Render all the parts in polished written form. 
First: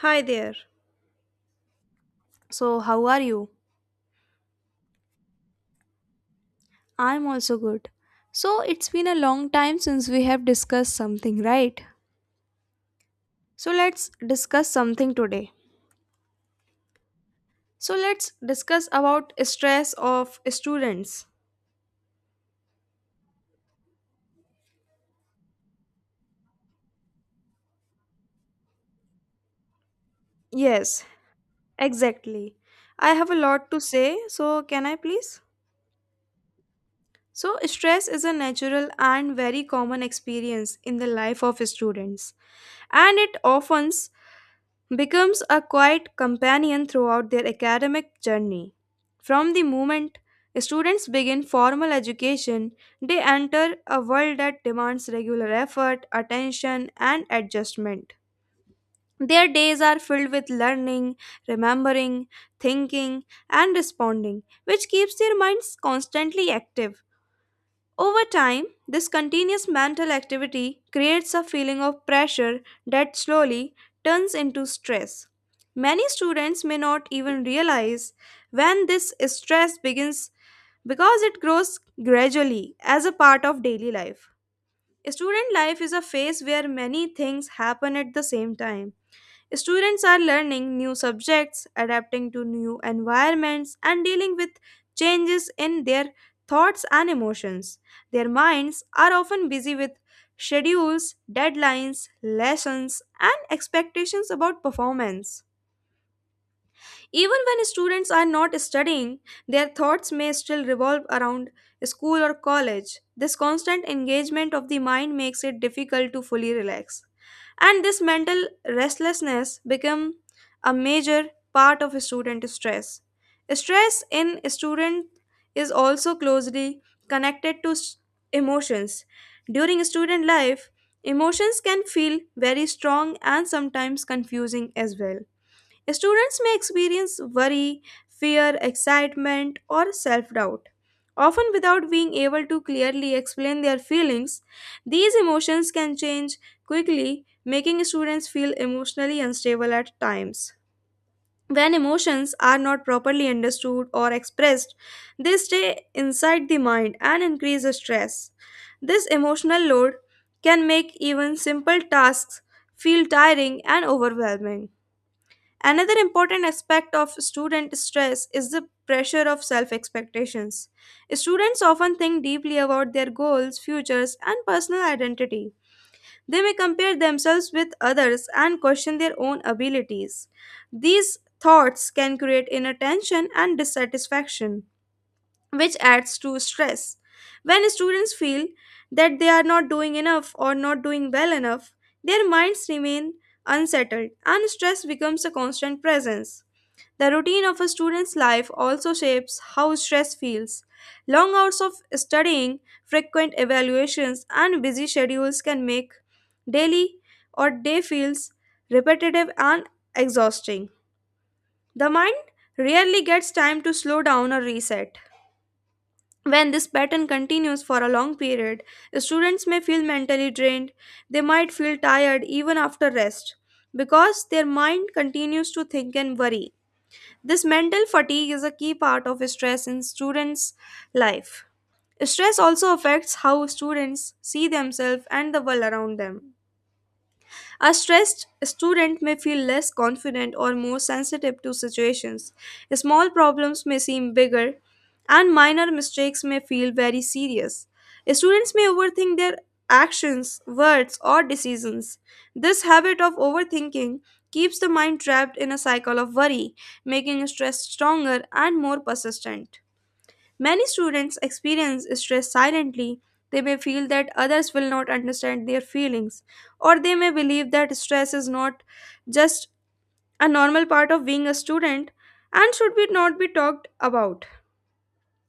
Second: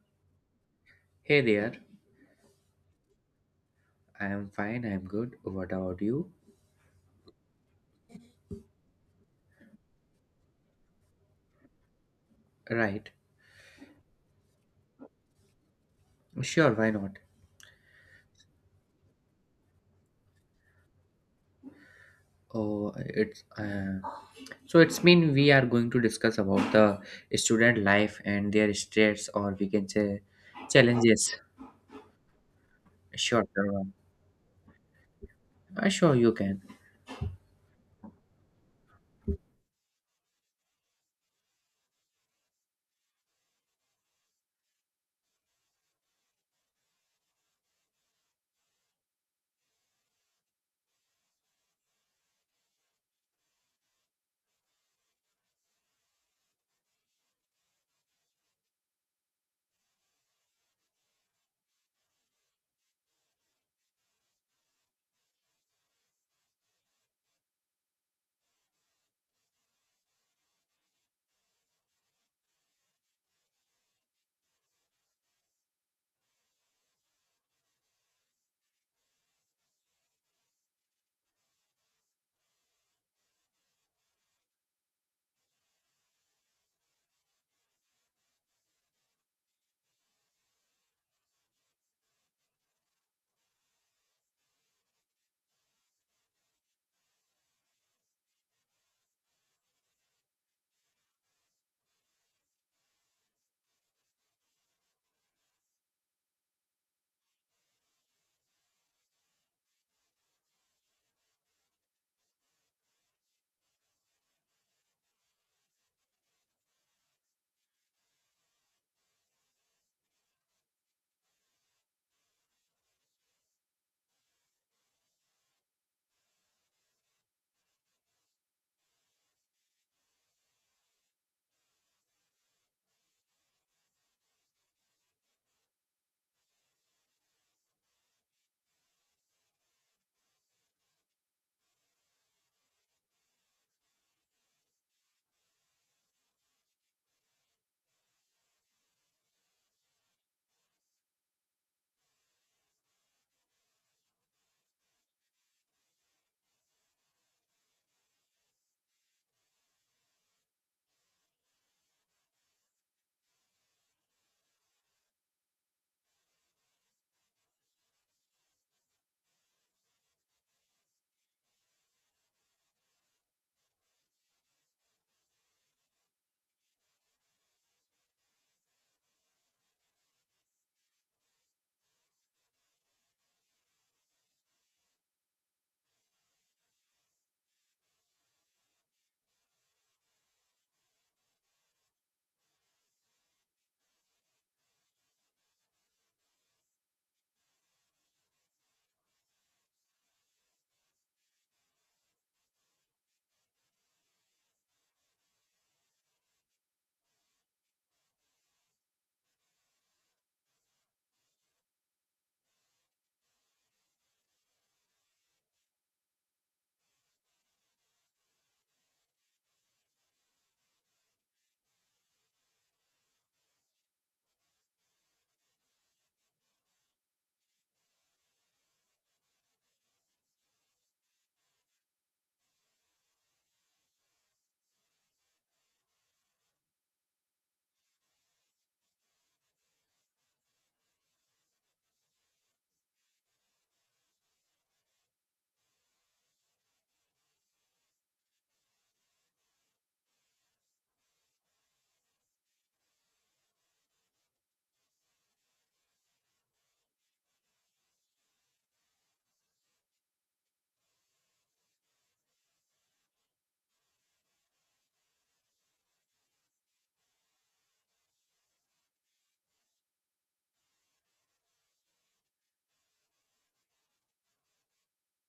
Hi there. Hey there. So, how are you? I am fine, I am good. What about you? I'm also good. So, it's been a long time since we have discussed something, right? Right, So let's discuss something today. sure, why not? So let's discuss about stress of students. Oh, it's so it's mean we are going to discuss about the student life and their stress, or we can say Yes, challenges. exactly. I have a Sure, lot to sure, say, so can I please? sure, you can. So stress is a natural and very common experience in the life of students, and it often becomes a quiet companion throughout their academic journey. From the moment students begin formal education, they enter a world that demands regular effort, attention, and adjustment. Their days are filled with learning, remembering, thinking, and responding, which keeps their minds constantly active. Over time, this continuous mental activity creates a feeling of pressure that slowly turns into stress. Many students may not even realize when this stress begins because it grows gradually as a part of daily life. Student life is a phase where many things happen at the same time. Students are learning new subjects, adapting to new environments, and dealing with changes in their thoughts and emotions. Their minds are often busy with schedules, deadlines, lessons, and expectations about performance. Even when students are not studying, their thoughts may still revolve around school or college. This constant engagement of the mind makes it difficult to fully relax. And this mental restlessness become a major part of student stress. Stress in student is also closely connected to emotions. During student life, emotions can feel very strong and sometimes confusing as well. Students may experience worry, fear, excitement, or self doubt, often without being able to clearly explain their feelings. These emotions can change quickly, making students feel emotionally unstable at times. When emotions are not properly understood or expressed, they stay inside the mind and increase the stress. This emotional load can make even simple tasks feel tiring and overwhelming. Another important aspect of student stress is the pressure of self expectations. Students often think deeply about their goals, futures, and personal identity. They may compare themselves with others and question their own abilities. These thoughts can create inner tension and dissatisfaction, which adds to stress. When students feel that they are not doing enough or not doing well enough, their minds remain unsettled and stress becomes a constant presence. The routine of a student's life also shapes how stress feels. Long hours of studying, frequent evaluations, and busy schedules can make daily or day feels repetitive and exhausting. The mind rarely gets time to slow down or reset. When this pattern continues for a long period, students may feel mentally drained. They might feel tired even after rest because their mind continues to think and worry. This mental fatigue is a key part of stress in students' life. Stress also affects how students see themselves and the world around them. A stressed student may feel less confident or more sensitive to situations. Small problems may seem bigger, and minor mistakes may feel very serious. Students may overthink their actions, words, or decisions. This habit of overthinking keeps the mind trapped in a cycle of worry, making stress stronger and more persistent. Many students experience stress silently. They may feel that others will not understand their feelings, or they may believe that stress is not just a normal part of being a student and should be not be talked about.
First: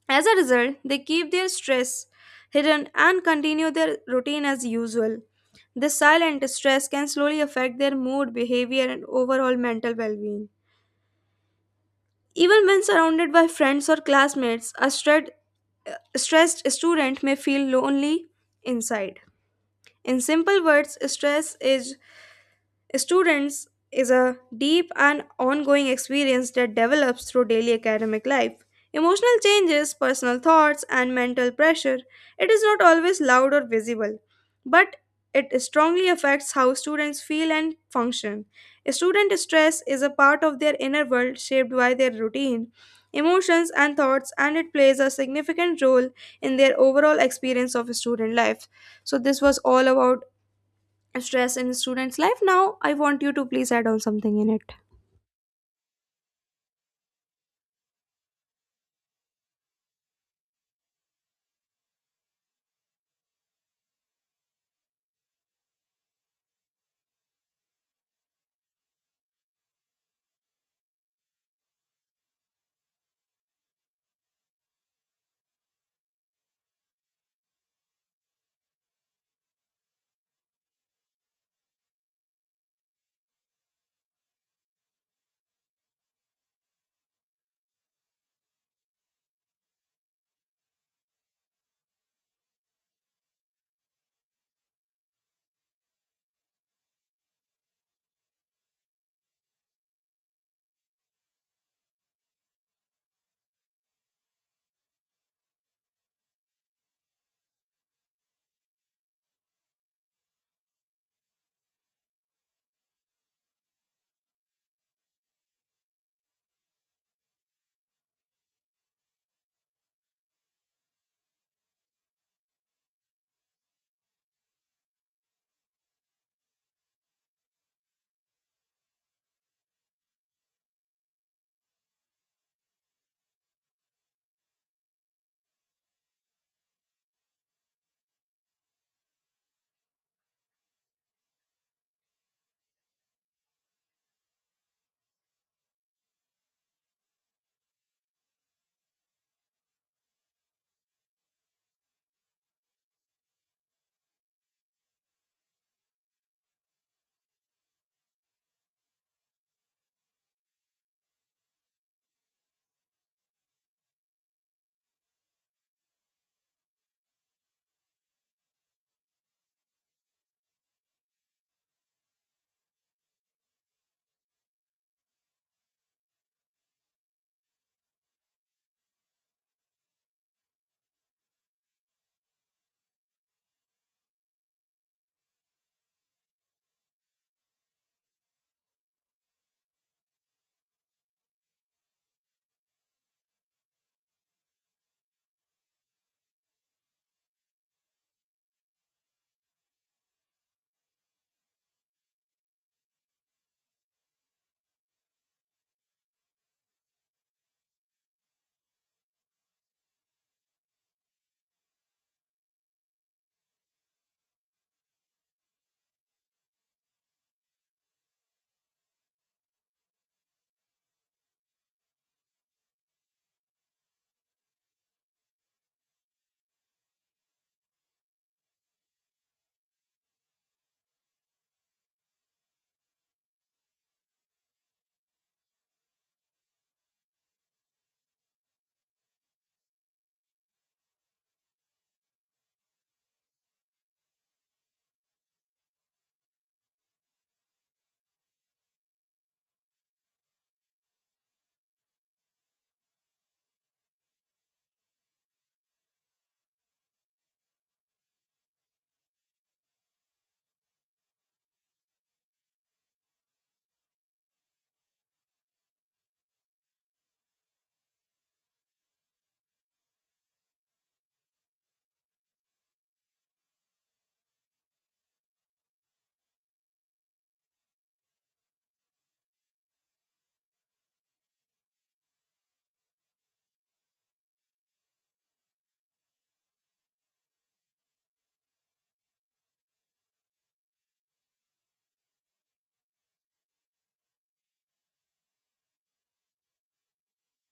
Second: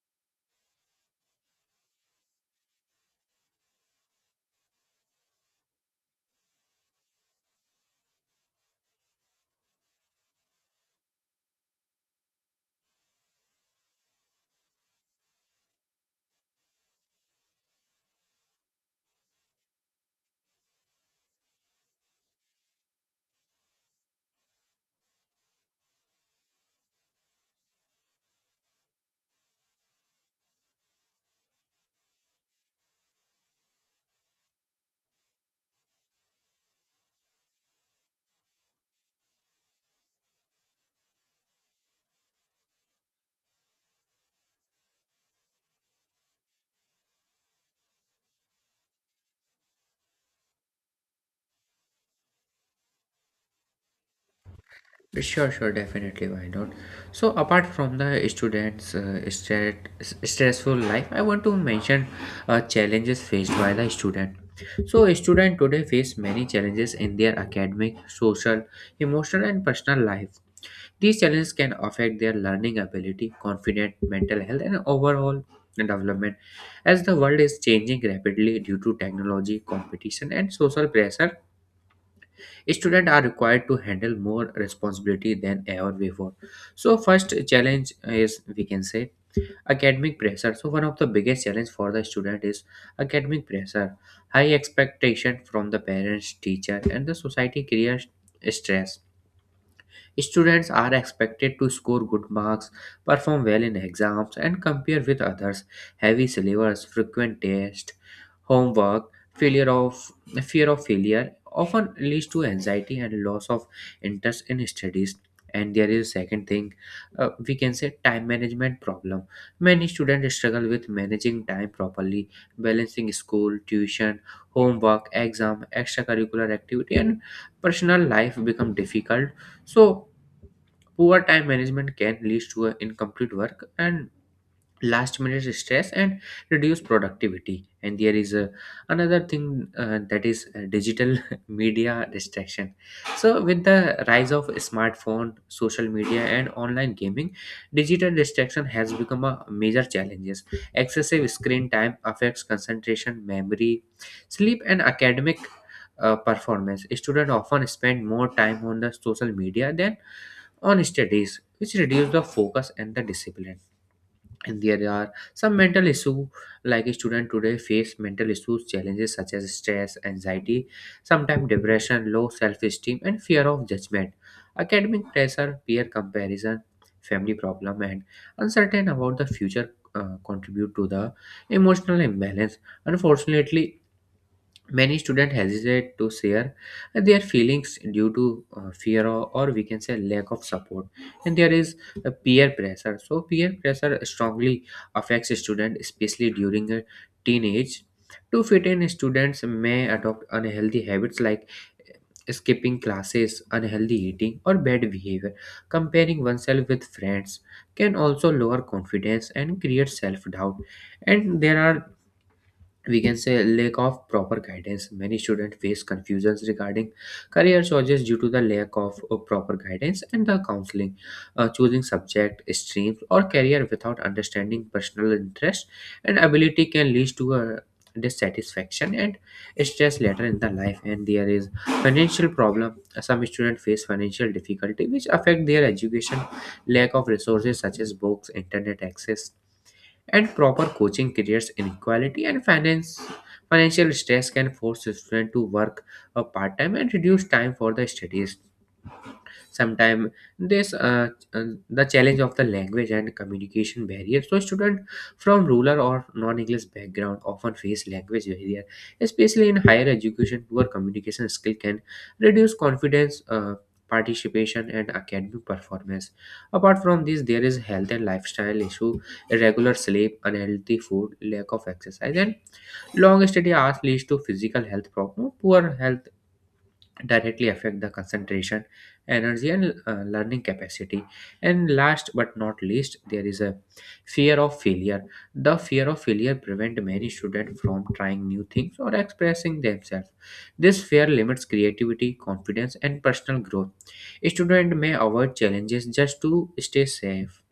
As a result, they keep their stress hidden and continue their routine as usual. This silent stress can slowly affect their mood, behavior, and overall mental well being. Even when surrounded by friends or classmates, a stressed student may feel lonely inside. In simple words, stress is Students is a deep and ongoing experience that develops through daily academic life. Emotional changes, personal thoughts, and mental pressure. It is not always loud or visible, but it strongly affects how students feel and function. Student stress is a part of their inner world shaped by their routine, emotions, and thoughts, and it plays a significant role in their overall experience of student life. So, this was all about stress in students life. Now I want you to please add on something in it. Sure, sure, definitely. Why not? So, apart from the students' stressful life, I want to mention challenges faced by the student. So, a student today face many challenges in their academic, social, emotional, and personal life. These challenges can affect their learning ability, confidence, mental health, and overall development. As the world is changing rapidly due to technology, competition, and social pressure, students are required to handle more responsibility than ever before. So first challenge is, we can say, academic pressure. So one of the biggest challenge for the student is academic pressure. High expectation from the parents, teacher, and the society creates stress. Students are expected to score good marks, perform well in exams, and compare with others. Heavy syllabus, frequent tests, homework, failure of fear of failure often leads to anxiety and loss of interest in studies. And there is a second thing, we can say, time management problem. Many students struggle with managing time properly. Balancing school, tuition, homework, exam, extracurricular activity, and personal life become difficult. So poor time management can lead to a incomplete work and last minute stress and reduce productivity. And there is a, another thing, that is digital media distraction. So with the rise of smartphone, social media, and online gaming, digital distraction has become a major challenges. Excessive screen time affects concentration, memory, sleep, and academic performance. Students often spend more time on the social media than on studies, which reduce the focus and the discipline. And there are some mental issues, like a student today face mental issues challenges such as stress, anxiety, sometimes depression, low self-esteem, and fear of judgment. Academic pressure, peer comparison, family problem, and uncertain about the future contribute to the emotional imbalance. Unfortunately, many students hesitate to share their feelings due to fear, or we can say lack of support. And there is a peer pressure. So peer pressure strongly affects a student especially during a teenage. To fit in, students may adopt unhealthy habits like skipping classes, unhealthy eating, or bad behavior. Comparing oneself with friends can also lower confidence and create self doubt. And there are, we can say, lack of proper guidance. Many students face confusions regarding career choices due to the lack of proper guidance and the counseling. Choosing subject streams or career without understanding personal interest and ability can lead to a dissatisfaction and stress later in the life. And there is financial problem. Some students face financial difficulty which affect their education. Lack of resources such as books, internet access, and proper coaching creates inequality and finance financial stress can force students to work a part-time and reduce time for the studies. Sometimes this uh, the challenge of the language and communication barrier. So students from rural or non-english background often face language barrier especially in higher education. Poor communication skill can reduce confidence, participation, and academic performance. Apart from this, there is health and lifestyle issue. Irregular sleep, unhealthy food, lack of exercise, and long study hours leads to physical health problem. Poor health directly affect the concentration, energy, and learning capacity. And last but not least, there is a fear of failure. The fear of failure prevent many students from trying new things or expressing themselves. This fear limits creativity, confidence, and personal growth. Students may avoid challenges just to stay safe.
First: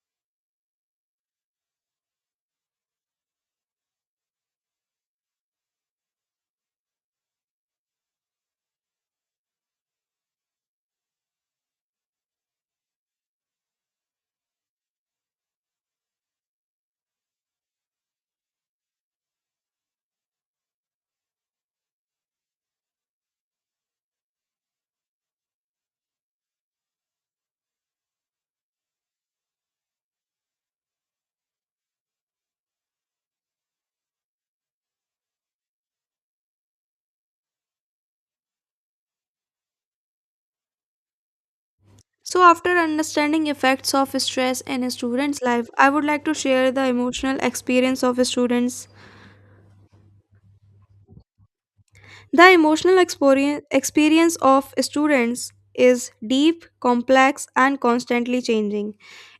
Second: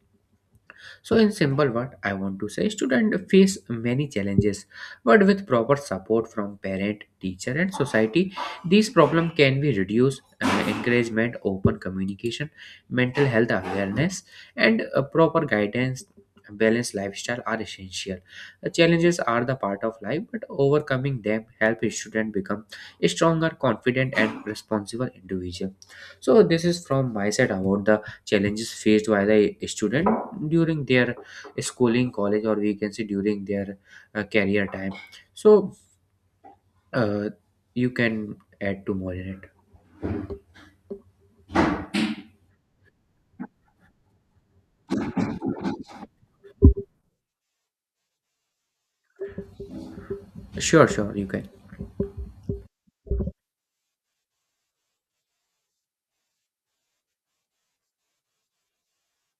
So, in simple word, I want to say students face many challenges, but with proper support from parent, teacher, and society, these problems can be reduced. Encouragement, open communication, mental health awareness, and proper guidance, balanced lifestyle are essential. The challenges are the part of life, but overcoming them help students become a stronger, confident, and responsible individual. So, this is from my side about the challenges faced by the student during their schooling, college, or we can say during their career time. So uh, you can add to more in it. So after understanding effects of stress in a student's life, I would like to share the emotional experience of students. Sure, sure, you can. The emotional experience of students is deep, complex, and constantly changing.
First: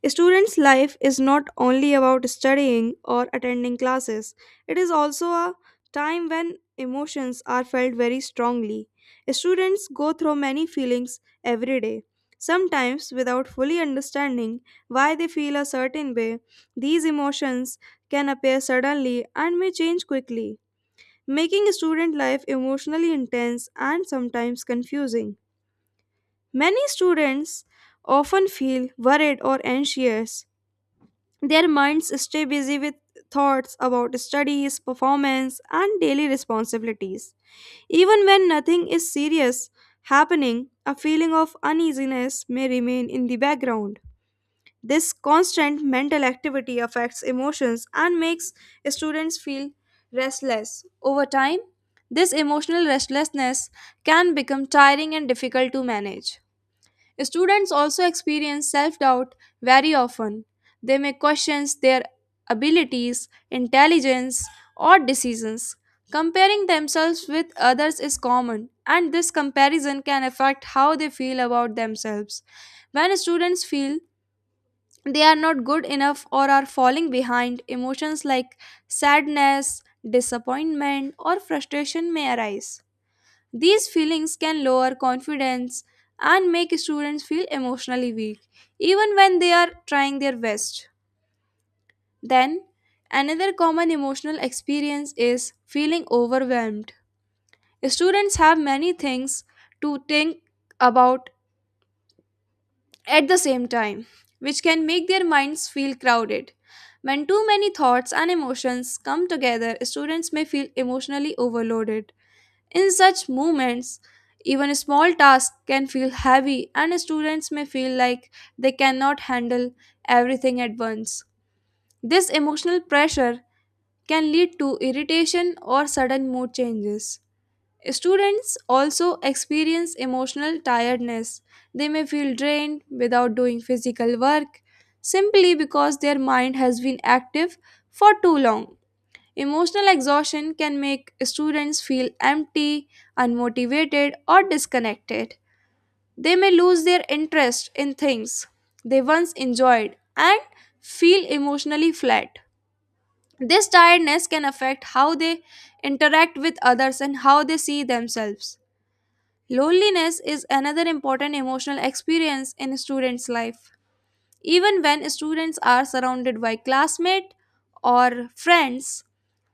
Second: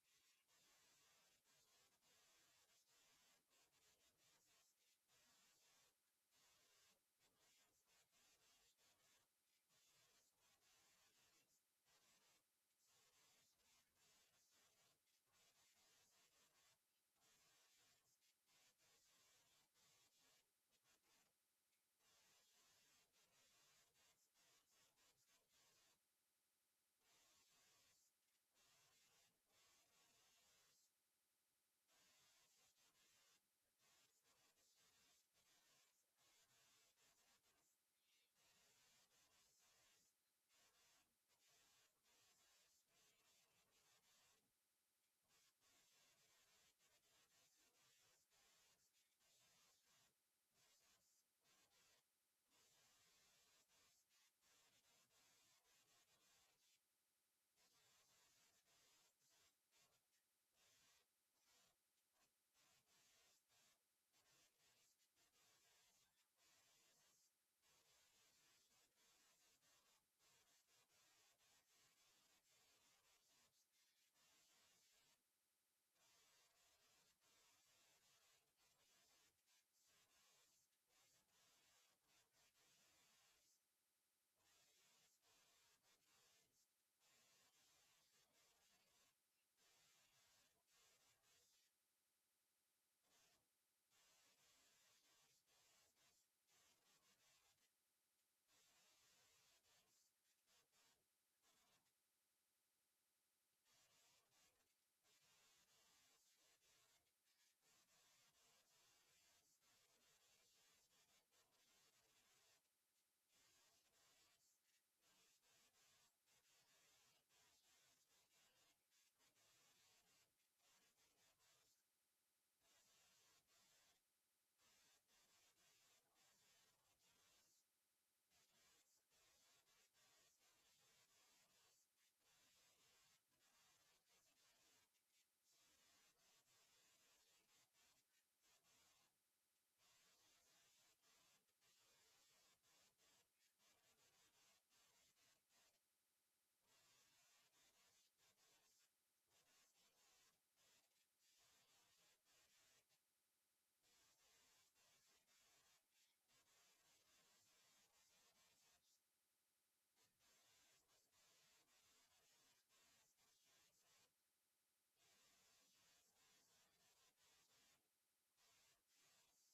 Student's life is not only about studying or attending classes, it is also a time when emotions are felt very strongly. Students go through many feelings every day, sometimes without fully understanding why they feel a certain way. These emotions can appear suddenly and may change quickly, making student life emotionally intense and sometimes confusing. Many students often feel worried or anxious. Their minds stay busy with thoughts about studies, performance, and daily responsibilities. Even when nothing is serious happening, a feeling of uneasiness may remain in the background. This constant mental activity affects emotions and makes students feel restless. Over time, this emotional restlessness can become tiring and difficult to manage. Students also experience self doubt very often. They may question their abilities, intelligence, or decisions. Comparing themselves with others is common, and this comparison can affect how they feel about themselves. When students feel they are not good enough or are falling behind, emotions like sadness, disappointment, or frustration may arise. These feelings can lower confidence and make students feel emotionally weak, even when they are trying their best. Then, another common emotional experience is feeling overwhelmed. Students have many things to think about at the same time, which can make their minds feel crowded. When too many thoughts and emotions come together, students may feel emotionally overloaded. In such moments, even small tasks can feel heavy, and students may feel like they cannot handle everything at once. This emotional pressure can lead to irritation or sudden mood changes. Students also experience emotional tiredness. They may feel drained without doing physical work simply because their mind has been active for too long. Emotional exhaustion can make students feel empty, unmotivated, or disconnected. They may lose their interest in things they once enjoyed and feel emotionally flat. This tiredness can affect how they interact with others and how they see themselves. Loneliness is another important emotional experience in students' life. Even when students are surrounded by classmates or friends,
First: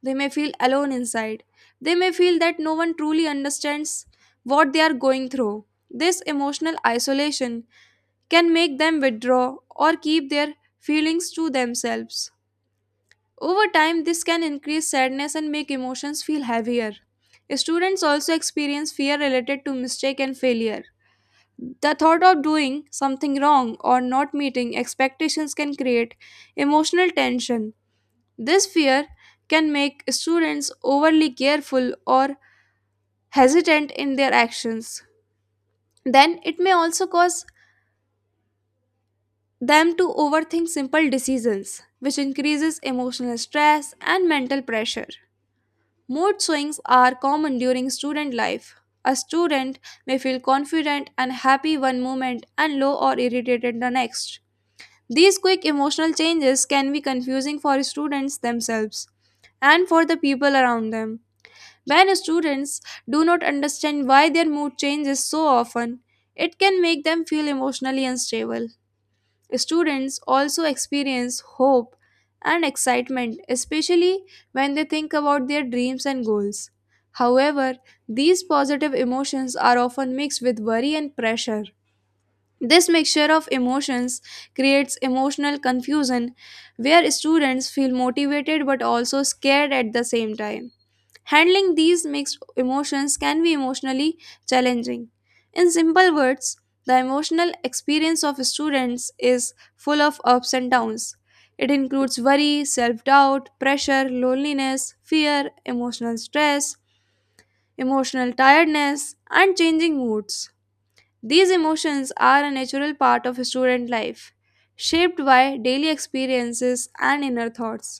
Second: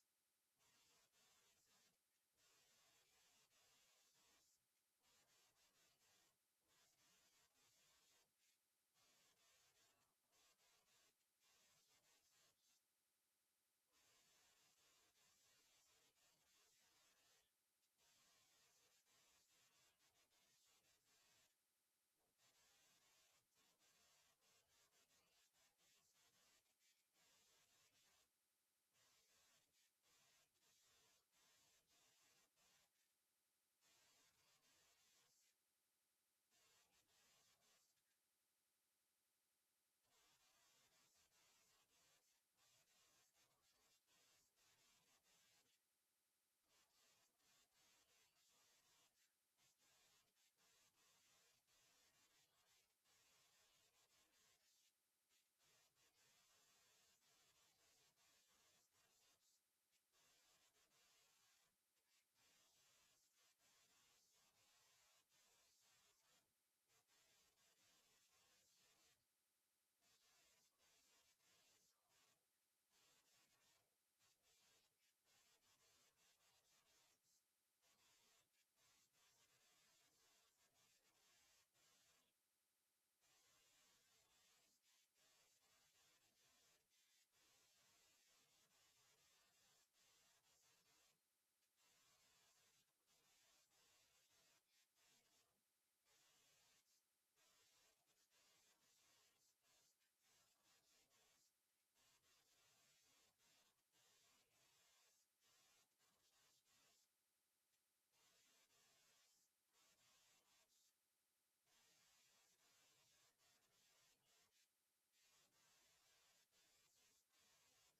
they may feel alone inside. They may feel that no one truly understands what they are going through. This emotional isolation can make them withdraw or keep their feelings to themselves. Over time, this can increase sadness and make emotions feel heavier. Students also experience fear related to mistake and failure. The thought of doing something wrong or not meeting expectations can create emotional tension. This fear can make students overly careful or hesitant in their actions. Then it may also cause them to overthink simple decisions, which increases emotional stress and mental pressure. Mood swings are common during student life. A student may feel confident and happy one moment and low or irritated the next. These quick emotional changes can be confusing for students themselves and for the people around them. When students do not understand why their mood changes so often, it can make them feel emotionally unstable. Students also experience hope and excitement, especially when they think about their dreams and goals. However, these positive emotions are often mixed with worry and pressure. This mixture of emotions creates emotional confusion where students feel motivated but also scared at the same time. Handling these mixed emotions can be emotionally challenging. In simple words, the emotional experience of students is full of ups and downs. It includes worry, self doubt, pressure, loneliness, fear, emotional stress, emotional tiredness, and changing moods. These emotions are a natural part of student life, shaped by daily experiences and inner thoughts.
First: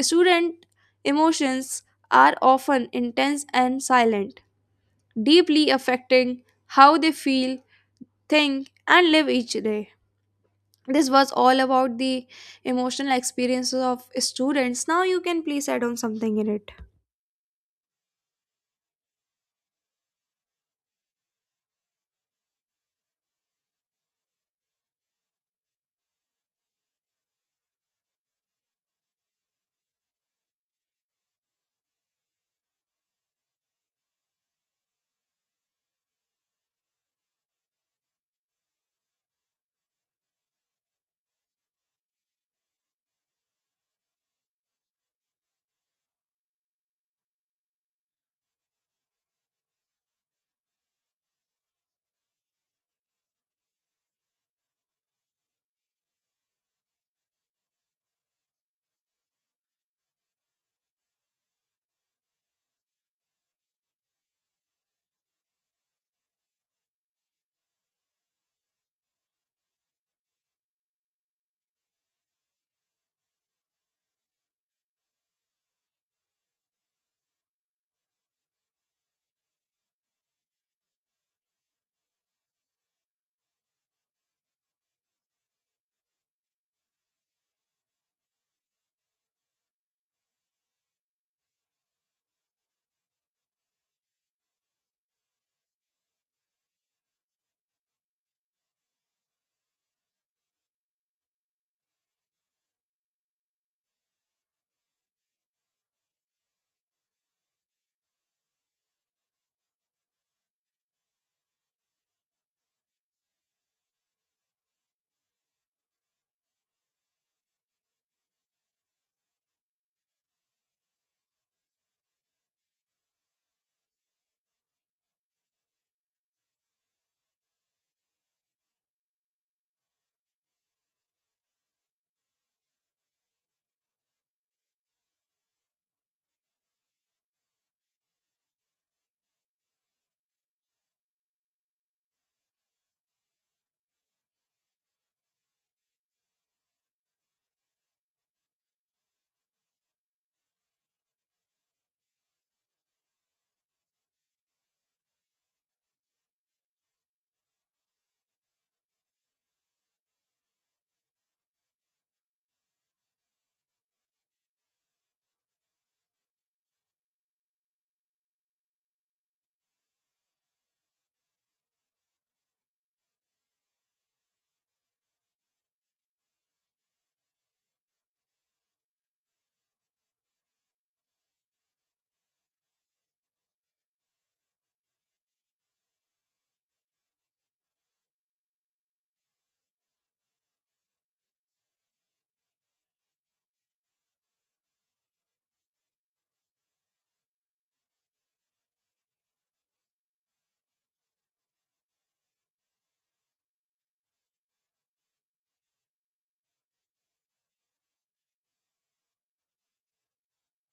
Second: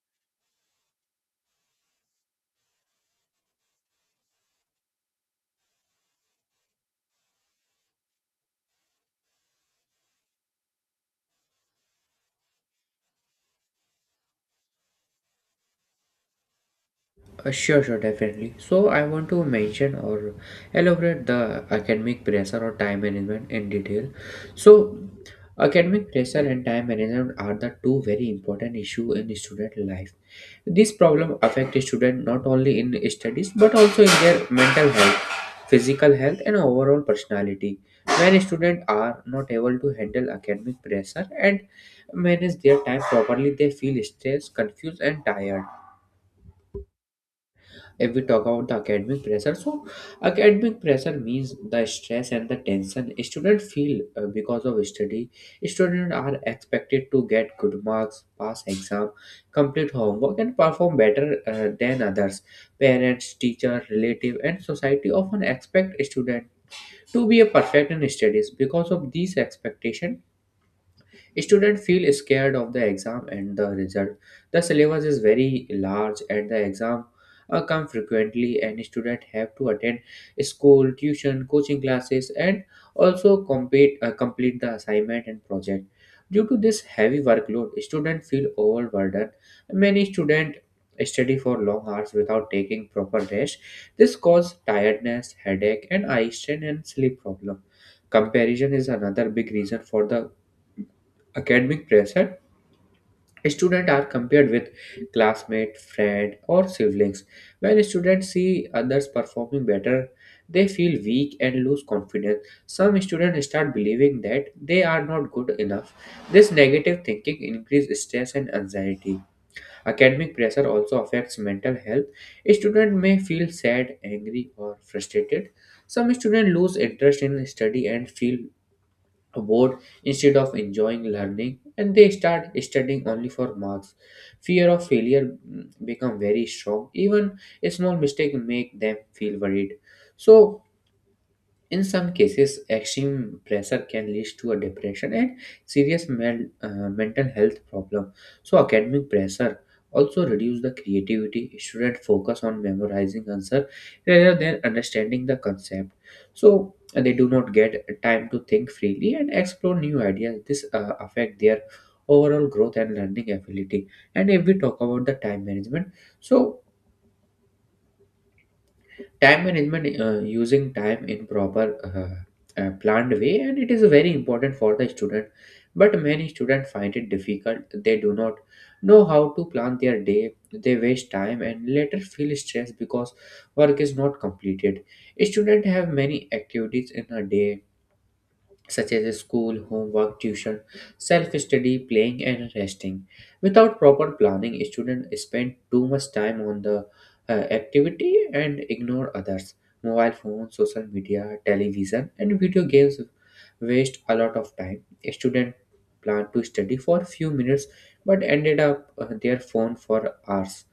Student emotions are often intense and silent, deeply affecting how they feel, think, and live each day. This was all about the emotional experiences of students. Now you can please add on something in it. Sure definitely. So I want to mention or elaborate the academic pressure or time management in detail. So academic pressure and time management are the two very important issue in student life. This problem affects students not only in studies but also in their mental health, physical health, and overall personality. When students are not able to handle academic pressure and manage their time properly, they feel stressed, confused, and tired. If we talk about the academic pressure, so academic pressure means the stress and the tension students feel because of study. Students are expected to get good marks, pass exam, complete homework, and perform better than others. Parents, teacher, relative, and society often expect students to be a perfect in studies. Because of these expectations, students feel scared of the exam and the result. The syllabus is very large and the exam come frequently and students have to attend school, tuition, coaching classes, and also complete the assignment and project. Due to this heavy workload, students feel overburdened. Many students study for long hours without taking proper rest. This causes tiredness, headache, and eye strain and sleep problem. Comparison is another big reason for the academic pressure. Students are compared with classmate, friend, or siblings. When students see others performing better, they feel weak and lose confidence. Some students start believing that they are not good enough. This negative thinking increases stress and anxiety. Academic pressure also affects mental health. Students may feel sad, angry, or frustrated. Some students lose interest in study and feel bored instead of enjoying learning, and they start studying only for marks. Fear of failure become very strong. Even a small mistake make them feel worried. So in some cases, extreme pressure can lead to a depression and serious mental health problem. So academic pressure also reduce the creativity. Students focus on memorizing answer rather than understanding the concept. So, they do not get time to think freely and explore new ideas. This affect their overall growth and learning ability. And if we talk about the time management, so time management, using time in proper planned way, and it is very important for the student, but many students find it difficult. They do not know how to plan their day. They waste time and later feel stressed because work is not completed. Students have many activities in a day such as school, homework, tuition, self study, playing, and resting. Without proper planning, students spend too much time on the uh, activity and ignore others. Mobile phones, social media, television, and video games waste a lot of time. Students plan to study for few minutes but ended up their phone for hours.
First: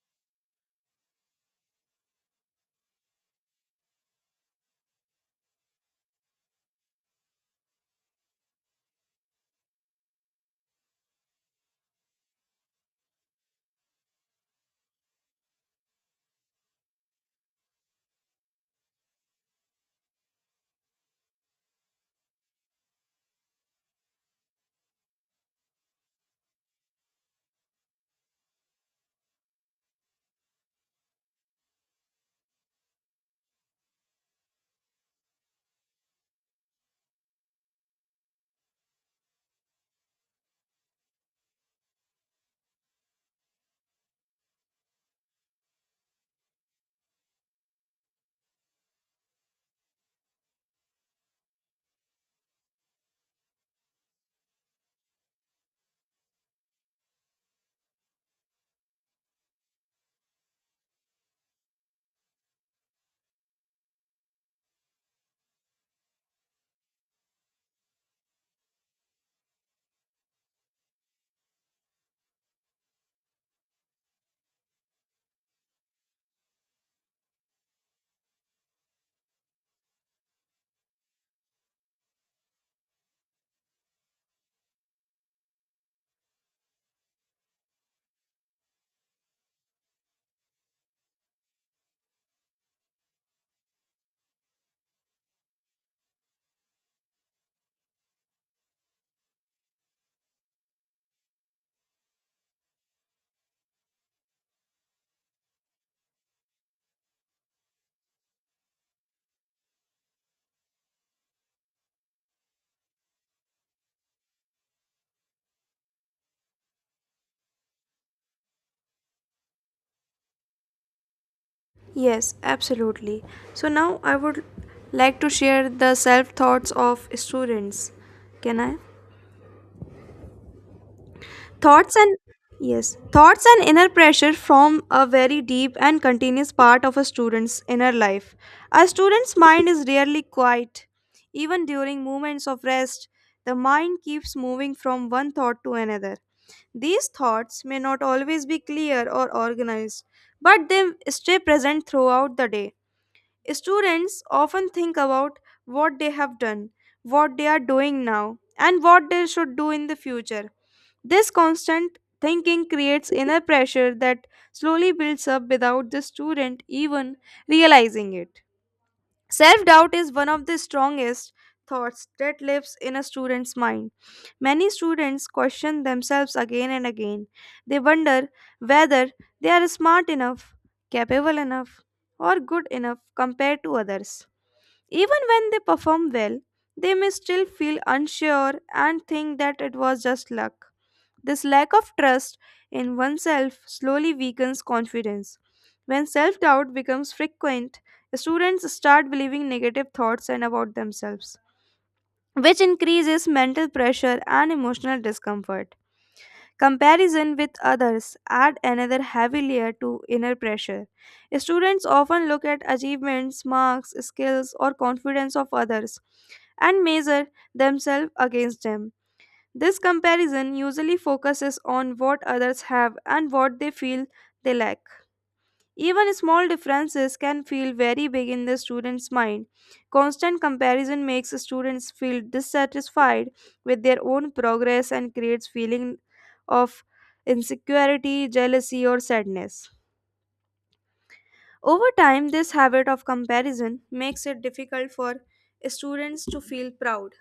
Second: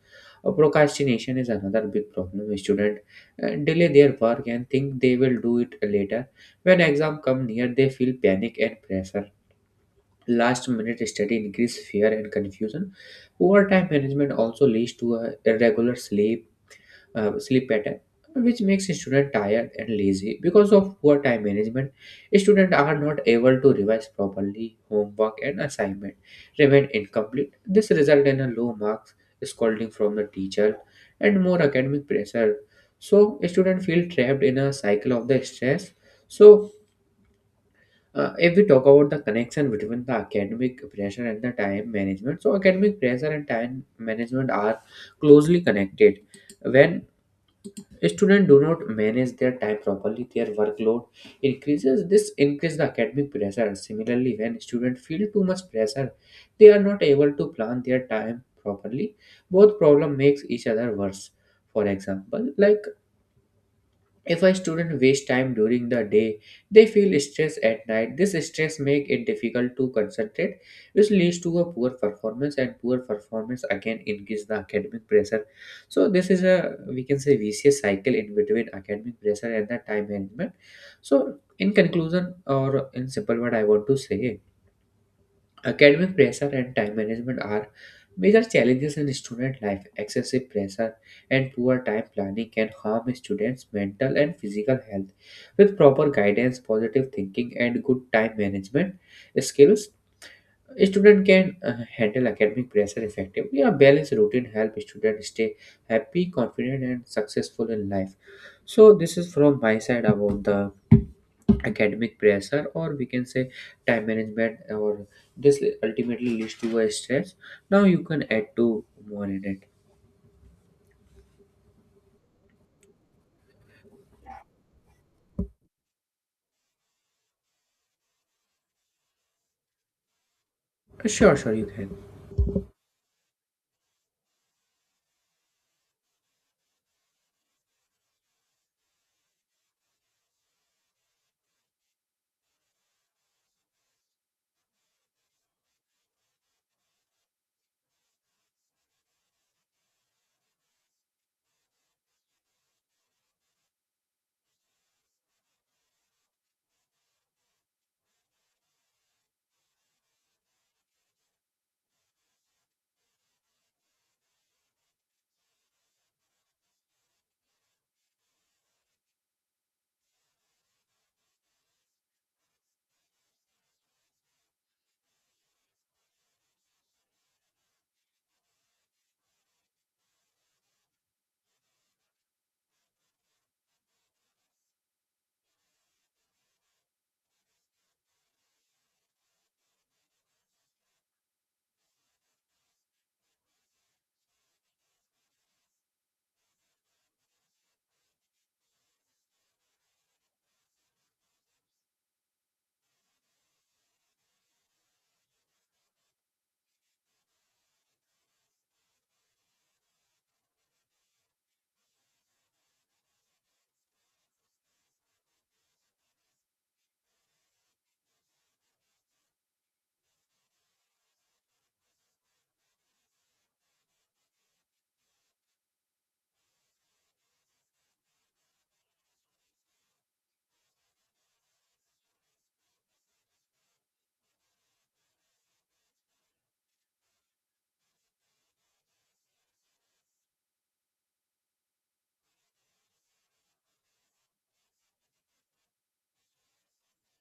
Procrastination is another big problem. Students delay their work and think they will do it later. When exam come near, they feel panic and pressure. Last minute study increase fear and confusion. Poor time management also leads to a irregular sleep sleep pattern, which makes student tired and lazy. Because of poor time management, students are not able to revise properly. Homework and assignment remain incomplete. This result in a low marks, scolding from the teacher, and more academic pressure. So students feel trapped in a cycle of the stress. So if we talk about the connection between the academic pressure and the time management, so academic pressure and time management are closely connected. When students do not manage their time properly, their workload increases. This increases the academic pressure. Similarly, when students feel too much pressure, they are not able to plan their time properly. Both problem makes each other worse. For example, like, if a student wastes time during the day, they feel stressed at night. This stress makes it difficult to concentrate, which leads to a poor performance, and poor performance again increase the academic pressure. So this is a, we can say, vicious cycle in between academic pressure and the time management. So in conclusion, or in simple word, I want to say academic pressure and time management are major challenges in student life. Excessive pressure and poor time planning can harm students' mental and physical health. With proper guidance, positive thinking, and good time management skills, a student can handle academic pressure effectively. A balanced routine helps students stay happy, confident, and successful in life. So, this is from my side about the academic pressure, or we can say time management, or this ultimately leads to a stress. Now you can add two more in it. Yes, absolutely. So now I would like to share the self thoughts of students. Can I? Sure, sure, you can. Thoughts and yes, thoughts and inner pressure form a very deep and continuous part of a student's inner life. A student's mind is rarely quiet. Even during moments of rest, the mind keeps moving from one thought to another. These thoughts may not always be clear or organized, but they stay present throughout the day. Students often think about what they have done, what they are doing now, and what they should do in the future. This constant thinking creates inner pressure that slowly builds up without the student even realizing it. Self doubt is one of the strongest thoughts that lives in a student's mind. Many students question themselves again and again. They wonder whether they are smart enough, capable enough, or good enough compared to others. Even when they perform well, they may still feel unsure and think that it was just luck. This lack of trust in oneself slowly weakens confidence. When self doubt becomes frequent, students start believing negative thoughts and about themselves, which increases mental pressure and emotional discomfort. Comparison with others add another heavy layer to inner pressure. Students often look at achievements, marks, skills, or confidence of others and measure themselves against them. This comparison usually focuses on what others have and what they feel they lack. Even small differences can feel very big in the student's mind. Constant comparison makes students feel dissatisfied with their own progress and creates feeling of insecurity, jealousy or sadness. Over time, this habit of comparison makes it difficult for students to feel proud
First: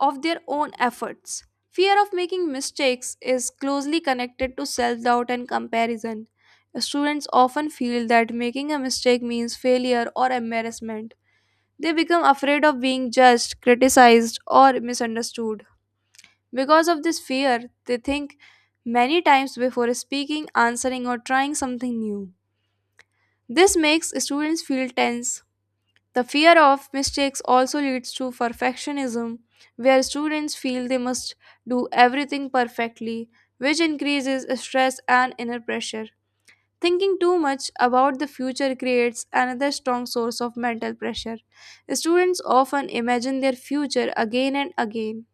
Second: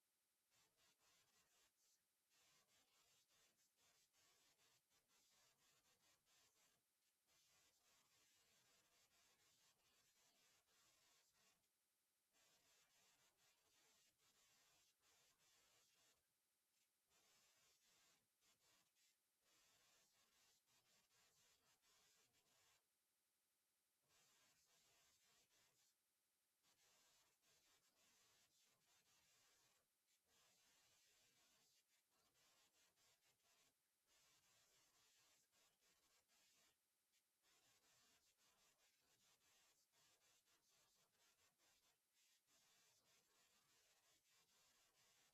of their own efforts. Fear of making mistakes is closely connected to self doubt and comparison. Students often feel that making a mistake means failure or embarrassment. They become afraid of being judged, criticized, or misunderstood. Because of this fear, they think many times before speaking, answering, or trying something new. This makes students feel tense. The fear of mistakes also leads to perfectionism, where students feel they must do everything perfectly, which increases stress and inner pressure. Thinking too much about the future creates another strong source of mental pressure. Students often imagine their future again and again.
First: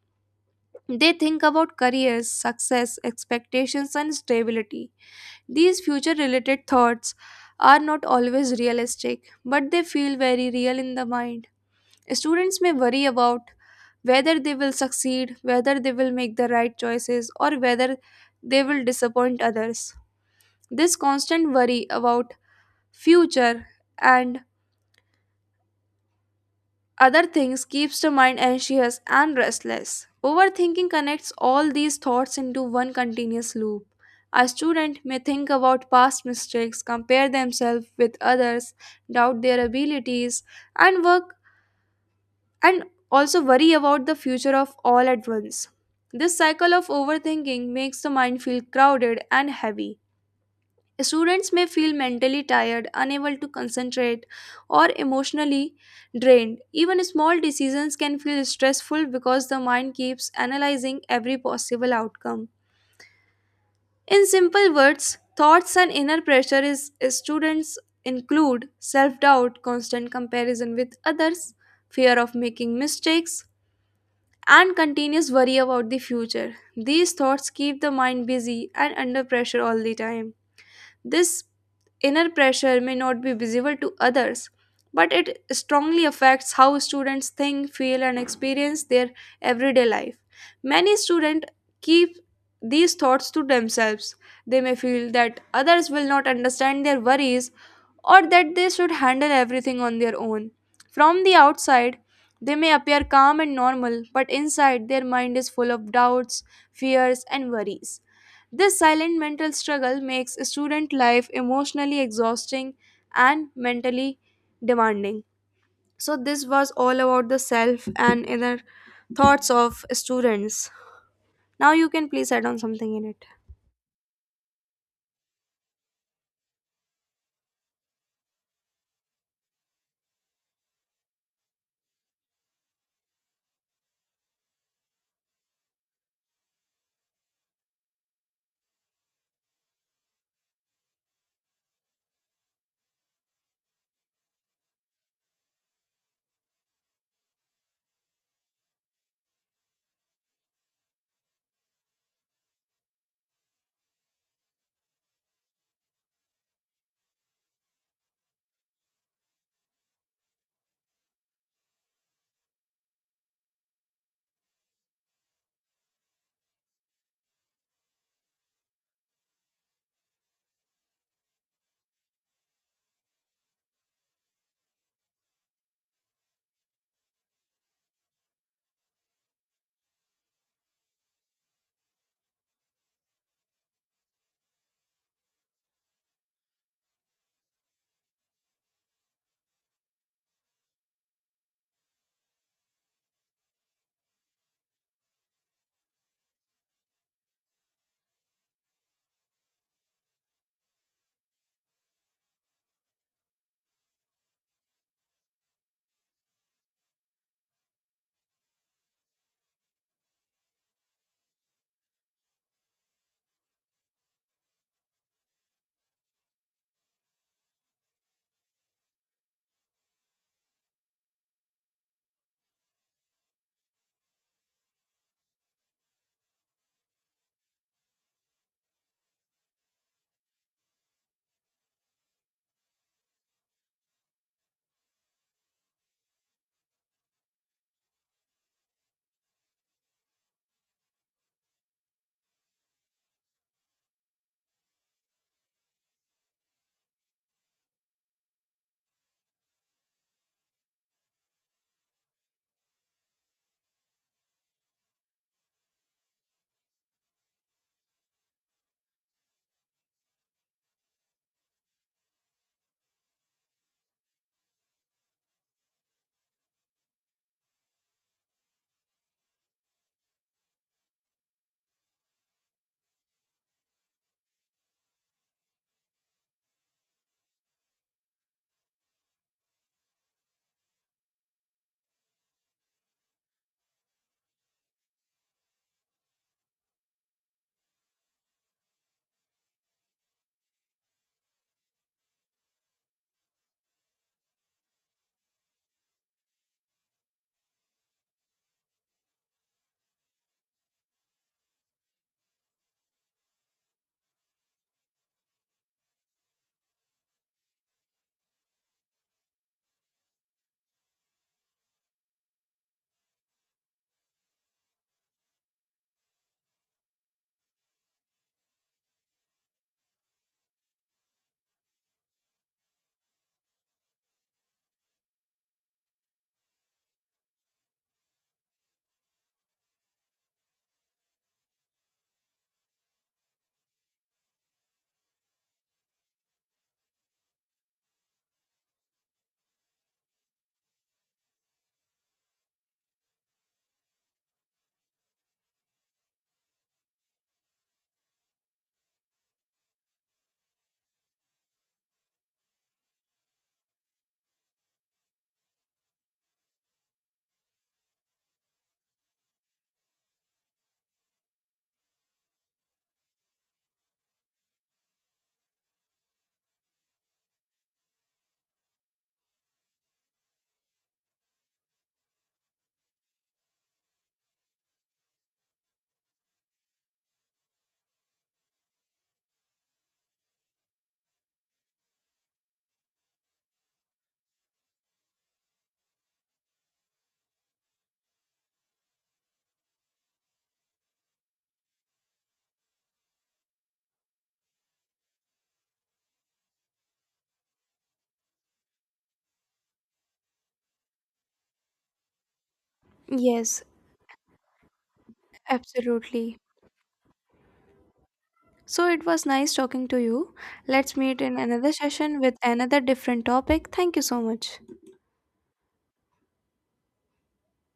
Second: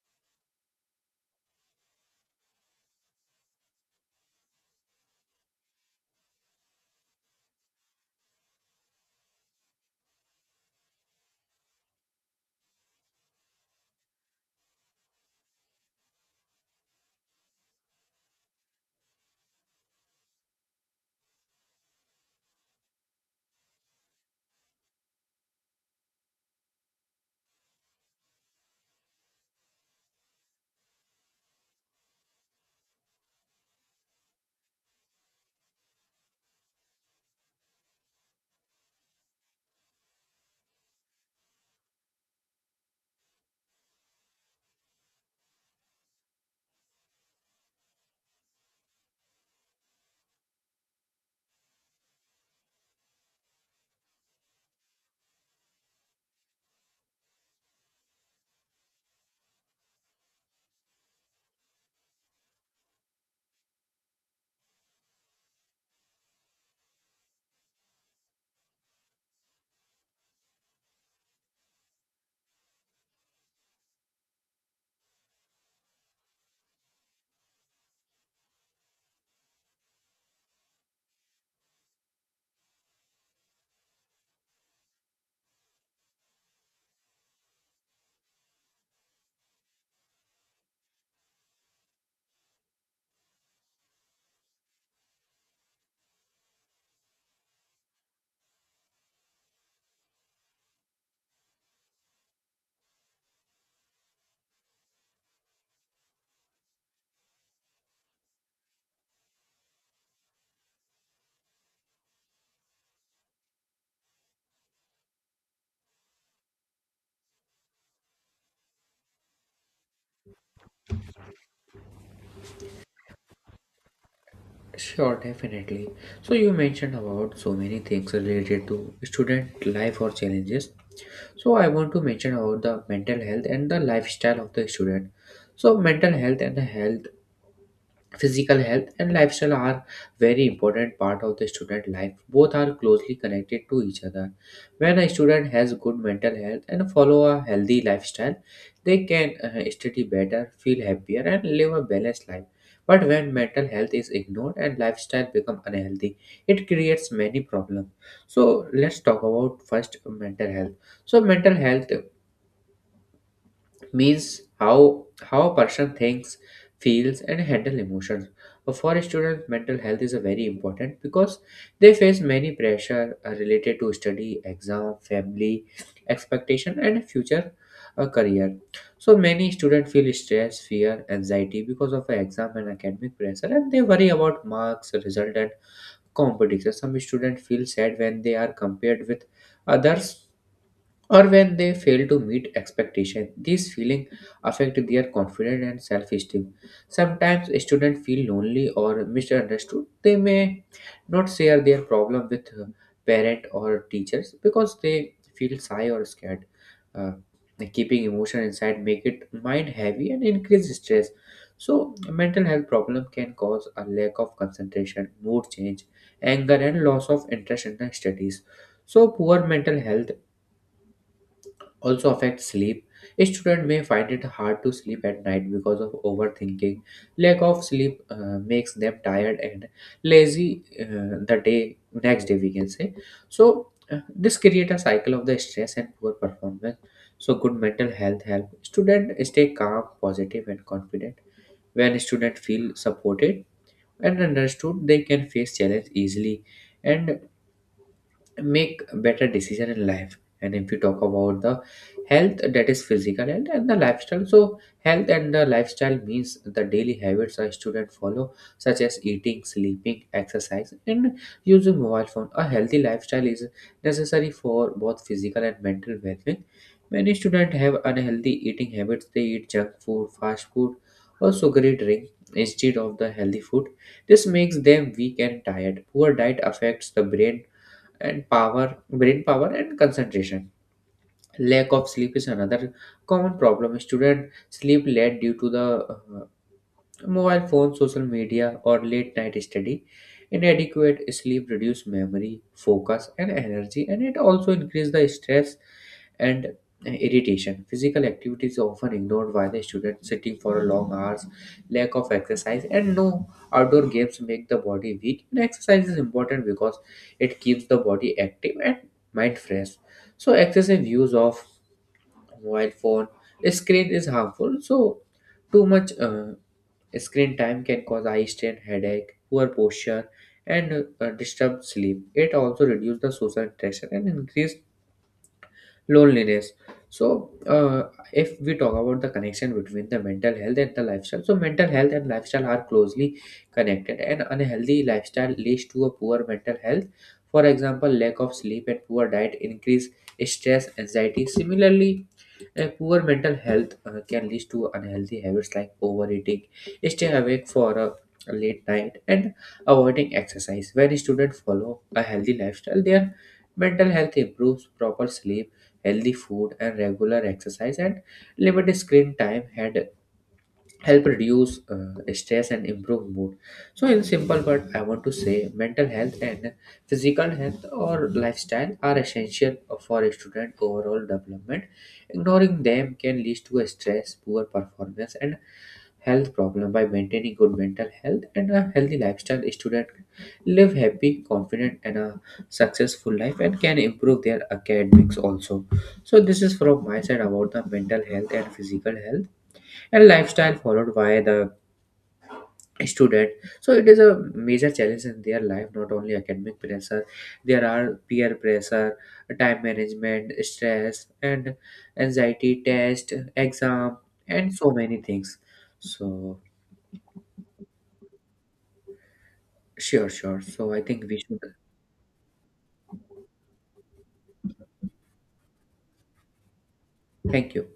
They think about careers, success, expectations, and stability. These future related thoughts are not always realistic, but they feel very real in the mind. Students may worry about whether they will succeed, whether they will make the right choices, or whether they will disappoint others. This constant worry about future and other things keeps the mind anxious and restless. Overthinking connects all these thoughts into one continuous loop. A student may think about past mistakes, compare themselves with others, doubt their abilities, and work and also worry about the future of all at once. This cycle of overthinking makes the mind feel crowded and heavy. Students may feel mentally tired, unable to concentrate, or emotionally drained. Even small decisions can feel stressful because the mind keeps analyzing every possible outcome. In simple words, thoughts and inner pressure is students include self doubt, constant comparison with others, fear of making mistakes, and continuous worry about the future. These thoughts keep the mind busy and under pressure all the time. This inner pressure may not be visible to others, but it strongly affects how students think, feel, and experience their everyday life. Many students keep these thoughts to themselves. They may feel that others will not understand their worries or that they should handle everything on their own. From the outside, they may appear calm and normal, but inside their mind is full of doubts, fears, and worries. This silent mental struggle makes student life emotionally exhausting and mentally demanding. So, this was all about the self and inner thoughts of students. Now, you can please add on something in it. Sure, definitely. So you mentioned about so many things related to student life or challenges, so I want to mention about the mental health and the lifestyle of the student. So mental health and the health, physical health and lifestyle are very important part of the student life. Both are closely connected to each other. When a student has good mental health and follow a healthy lifestyle, they can study better, feel happier, and live a balanced life. But when mental health is ignored and lifestyle become unhealthy, it creates many problems. So let's talk about first mental health. So mental health means how a person thinks, feels, and handle emotions. For students, mental health is a very important because they face many pressure related to study, exam, family expectation, and future career. So many students feel stress, fear, anxiety because of exam and academic pressure, and they worry about marks, result, and competition. Some students feel sad when they are compared with others, or when they fail to meet expectations. These feelings affect their confidence and self-esteem. Sometimes students feel lonely or misunderstood. They may not share their problem with parent or teachers because they feel shy or scared. Uh, Keeping emotion inside make it mind heavy and increase stress. So mental health problem can cause a lack of concentration, mood change, anger, and loss of interest in the studies. So poor mental health also affect sleep. A student may find it hard to sleep at night because of overthinking. Lack of sleep makes them tired and lazy the day next day, we can say. So this create a cycle of the stress and poor performance. So good mental health help student stay calm, positive, and confident. When student feel supported and understood, they can face challenge easily and make better decision in life. And if we talk about the health, that is physical health and the lifestyle, so health and the lifestyle means the daily habits a student follow, such as eating, sleeping, exercise, and using mobile phone. A healthy lifestyle is necessary for both physical and mental well-being. Many students have unhealthy eating habits. They eat junk food, fast food, or sugary drink instead of the healthy food. This makes them weak and tired. Poor diet affects the brain power and concentration. Lack of sleep is another common problem. Students sleep late due to the uh, mobile phones, social media, or late night study. Inadequate sleep reduce memory, focus, and energy, and it also increase the stress and irritation. Physical activity is often ignored by the student, sitting for long hours, lack of exercise, and no outdoor games make the body weak. And exercise is important because it keeps the body active and mind fresh. So excessive use of mobile phone screen is harmful. So too much screen time can cause eye strain, headache, poor posture, and disturbed sleep. It also reduces the social interaction and increase loneliness. So, if we talk about the connection between the mental health and the lifestyle, so mental health and lifestyle are closely connected. And unhealthy lifestyle leads to a poor mental health. For example, lack of sleep and poor diet increase stress, anxiety. Similarly, a poor mental health can lead to unhealthy habits like overeating, staying awake for a late night, and avoiding exercise. When students follow a healthy lifestyle, their mental health improves. Proper sleep, healthy food, and regular exercise, and limit screen time had help reduce stress and improve mood. So in simple word, I want to say mental health and physical health or lifestyle are essential for a student overall development. Ignoring them can lead to a stress, poor performance, and health problem. By maintaining good mental health and a healthy lifestyle, student live happy, confident, and a successful life, and can improve their academics also. So this is from my side about the mental health and physical health and lifestyle followed by the student. So it is a major challenge in their life, not only academic pressure. There are peer pressure, time management, stress, and anxiety, test, Yes, exam, and so many things. So absolutely. So, it was nice talking to sure, you. sure, so I Let's think we meet in should another session with another different topic. Thank you so much. thank you.